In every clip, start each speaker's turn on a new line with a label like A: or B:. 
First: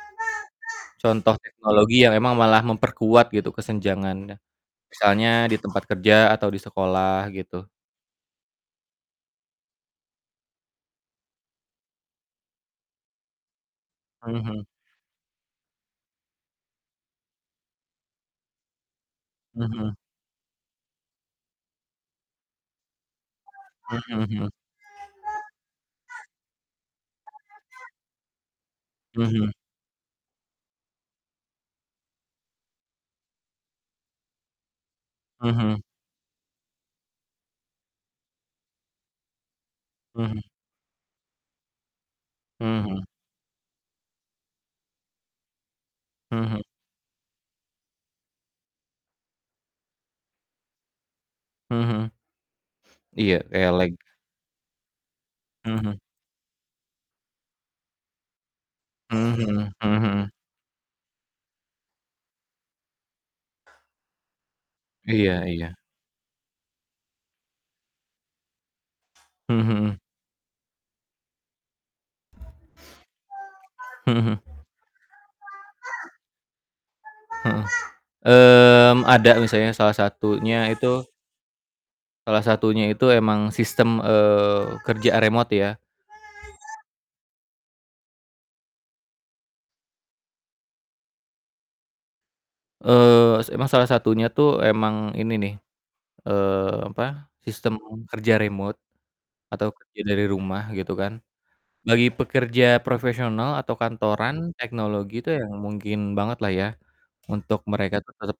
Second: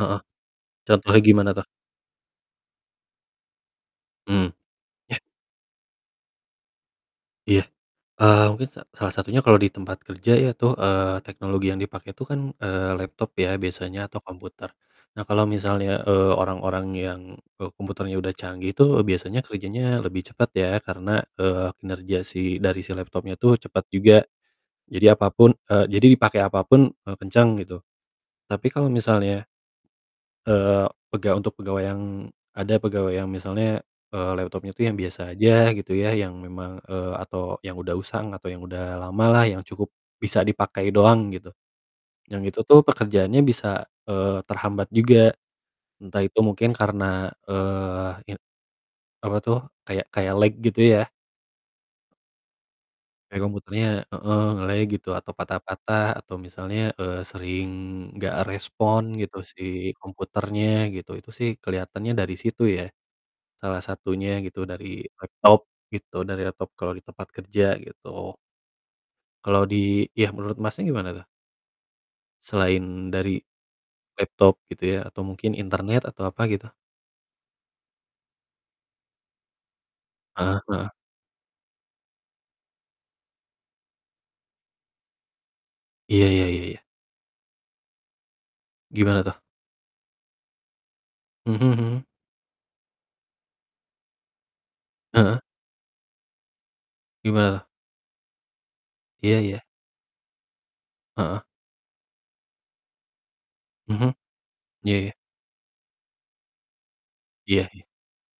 A: Heeh. Contohnya
B: Contoh
A: gimana tuh?
B: teknologi yang memang malah memperkuat gitu, kesenjangannya.
A: Mhm. Iya.
B: Misalnya di tempat kerja atau di sekolah,
A: Iya,
B: gitu.
A: eee, mungkin sa salah satunya kalau di tempat kerja ya, tuh, eee, teknologi yang dipakai itu kan, eee, laptop ya, biasanya atau
B: Hmm hmm.
A: komputer. Nah, kalau misalnya, eee, orang-orang yang, e komputernya udah canggih tuh, e biasanya
B: Mhm.
A: kerjanya lebih cepet, ya. Karena, eee, kinerja si dari si laptopnya tuh cepet juga.
B: Mhm mhm mhm.
A: Jadi apapun, e jadi dipakai apapun, e kenceng, gitu. Tapi, kalau
B: Mhm
A: misalnya
B: mhm.
A: eee, pega untuk pegawai yang ada pegawai yang misalnya, eee, laptopnya itu yang biasa
B: Mhm
A: aja
B: mhm.
A: gitu ya, yang memang eee, atau yang udah usang, atau yang udah lamalah yang cukup bisa
B: Mhm.
A: dipakai doang, gitu. Yang itu tuh
B: Hmm hmm.
A: pekerjaannya bisa, eee, terhambat juga. Entah itu
B: Mhm mhm.
A: mungkin karena, eee, ya apa tuh kayak kayak lag gitu ya.
B: Hmm hmm. Iya,
A: Kayak
B: kayak
A: komputernya
B: lag.
A: heeh, nge-lag gitu, atau
B: Mhm mhm.
A: patah-patah atau misalnya, eee, sering nggak respon gitu
B: Mhm
A: si
B: mhm mhm mhm.
A: komputernya gitu. Itu sih keliatannya dari situ ya, salah satunya gitu, dari
B: Iya
A: laptop
B: iya.
A: gitu, dari laptop kalau di tempat kerja, gitu.
B: Mmm
A: Kalau
B: mhm.
A: di ya, menurut Masnya gimana tuh? Selain dari
B: Mmm mhm.
A: laptop gitu ya, atau mungkin internet atau apa, gitu?
B: Heeh, mmm, ada misalnya salah
A: Heeh
B: satunya
A: heeh.
B: itu salah satunya itu emang sistem, eee, kerja remote, ya.
A: Iya iya iya iya. Gimana tuh? Hmm hmm.
B: Eee, se emang salah satunya tuh emang ini
A: Heeh.
B: nih, eee, apa,
A: Gimana tuh?
B: sistem kerja remote,
A: Iya iya.
B: atau kerja dari rumah, gitu kan.
A: Heeh.
B: Bagi pekerja profesional atau
A: Hmm.
B: kantoran,
A: Iya iya.
B: teknologi itu yang mungkin banget lah ya, untuk
A: Iya.
B: mereka tuh tetep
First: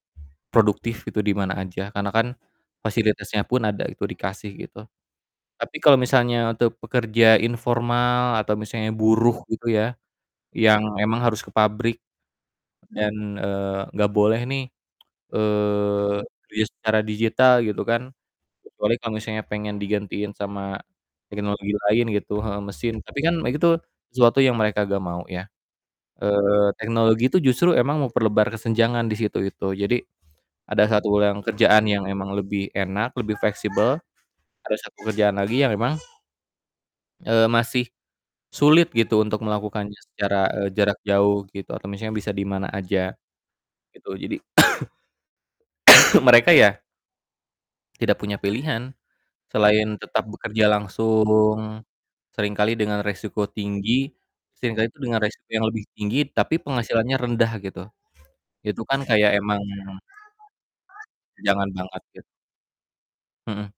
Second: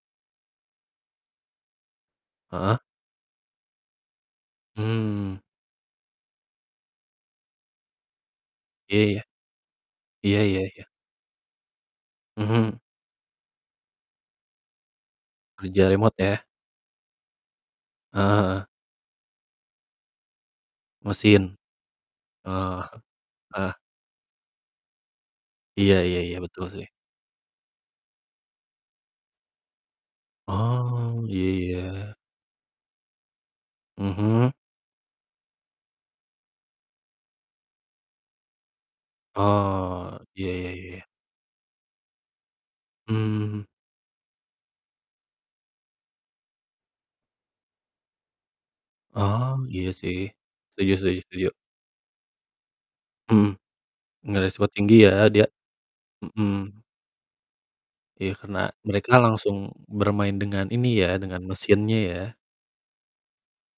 B: produktif gitu, dimana aja. Karena kan,
A: Heeh.
B: fasilitasnya pun ada gitu, dikasih gitu,
A: Mmm.
B: tapi kalau misalnya untuk pekerja informal atau misalnya
A: Iya iya.
B: buruh gitu ya,
A: Iya iya
B: yang
A: iya.
B: memang harus ke pabrik
A: Hmm.
B: dan, eee, nggak boleh nih,
A: Kerja remote,
B: eee,
A: ya?
B: duit secara digital gitu kan,
A: Heeh heeh.
B: kecuali kalau misalnya pengen digantiin sama
A: Mesin?
B: teknologi lain gitu heeh,
A: Oh.
B: mesin. Tapi kan me
A: Heeh.
B: gitu, sesuatu yang mereka nggak mau ya,
A: Iya iya iya, betul
B: eee,
A: sih
B: teknologi itu justru memang memperlebar kesenjangan disitu, itu. Jadi, ada satu
A: Oh,
B: yang
A: iya
B: kerjaan yang
A: iya.
B: emang lebih enak, lebih fleksibel,
A: Hmm.
B: ada satu kerjaan lagi yang memang eee, masih sulit gitu, untuk melakukannya
A: Oh,
B: secara,
A: iya
B: e
A: iya iya
B: jarak
A: iya.
B: jauh gitu, atau misalnya bisa dimana aja,
A: Mmm.
B: gitu. Jadi, mereka ya tidak punya pilihan,
A: Oh, iya
B: selain
A: sih,
B: tetap bekerja
A: setuju setuju setuju.
B: langsung, seringkali dengan resiko
A: Mhm,
B: tinggi
A: nge resiko
B: seringkali
A: tinggi
B: tuh
A: ya,
B: dengan
A: dia
B: resiko yang lebih tinggi, tapi
A: mhm.
B: penghasilannya rendah, gitu.
A: Iya, karena
B: Itu kan
A: mereka
B: kayak emang
A: langsung bermain dengan, ini ya, dengan
B: kesenjangan
A: mesinnya,
B: banget,
A: ya?
B: gitu. Mhm.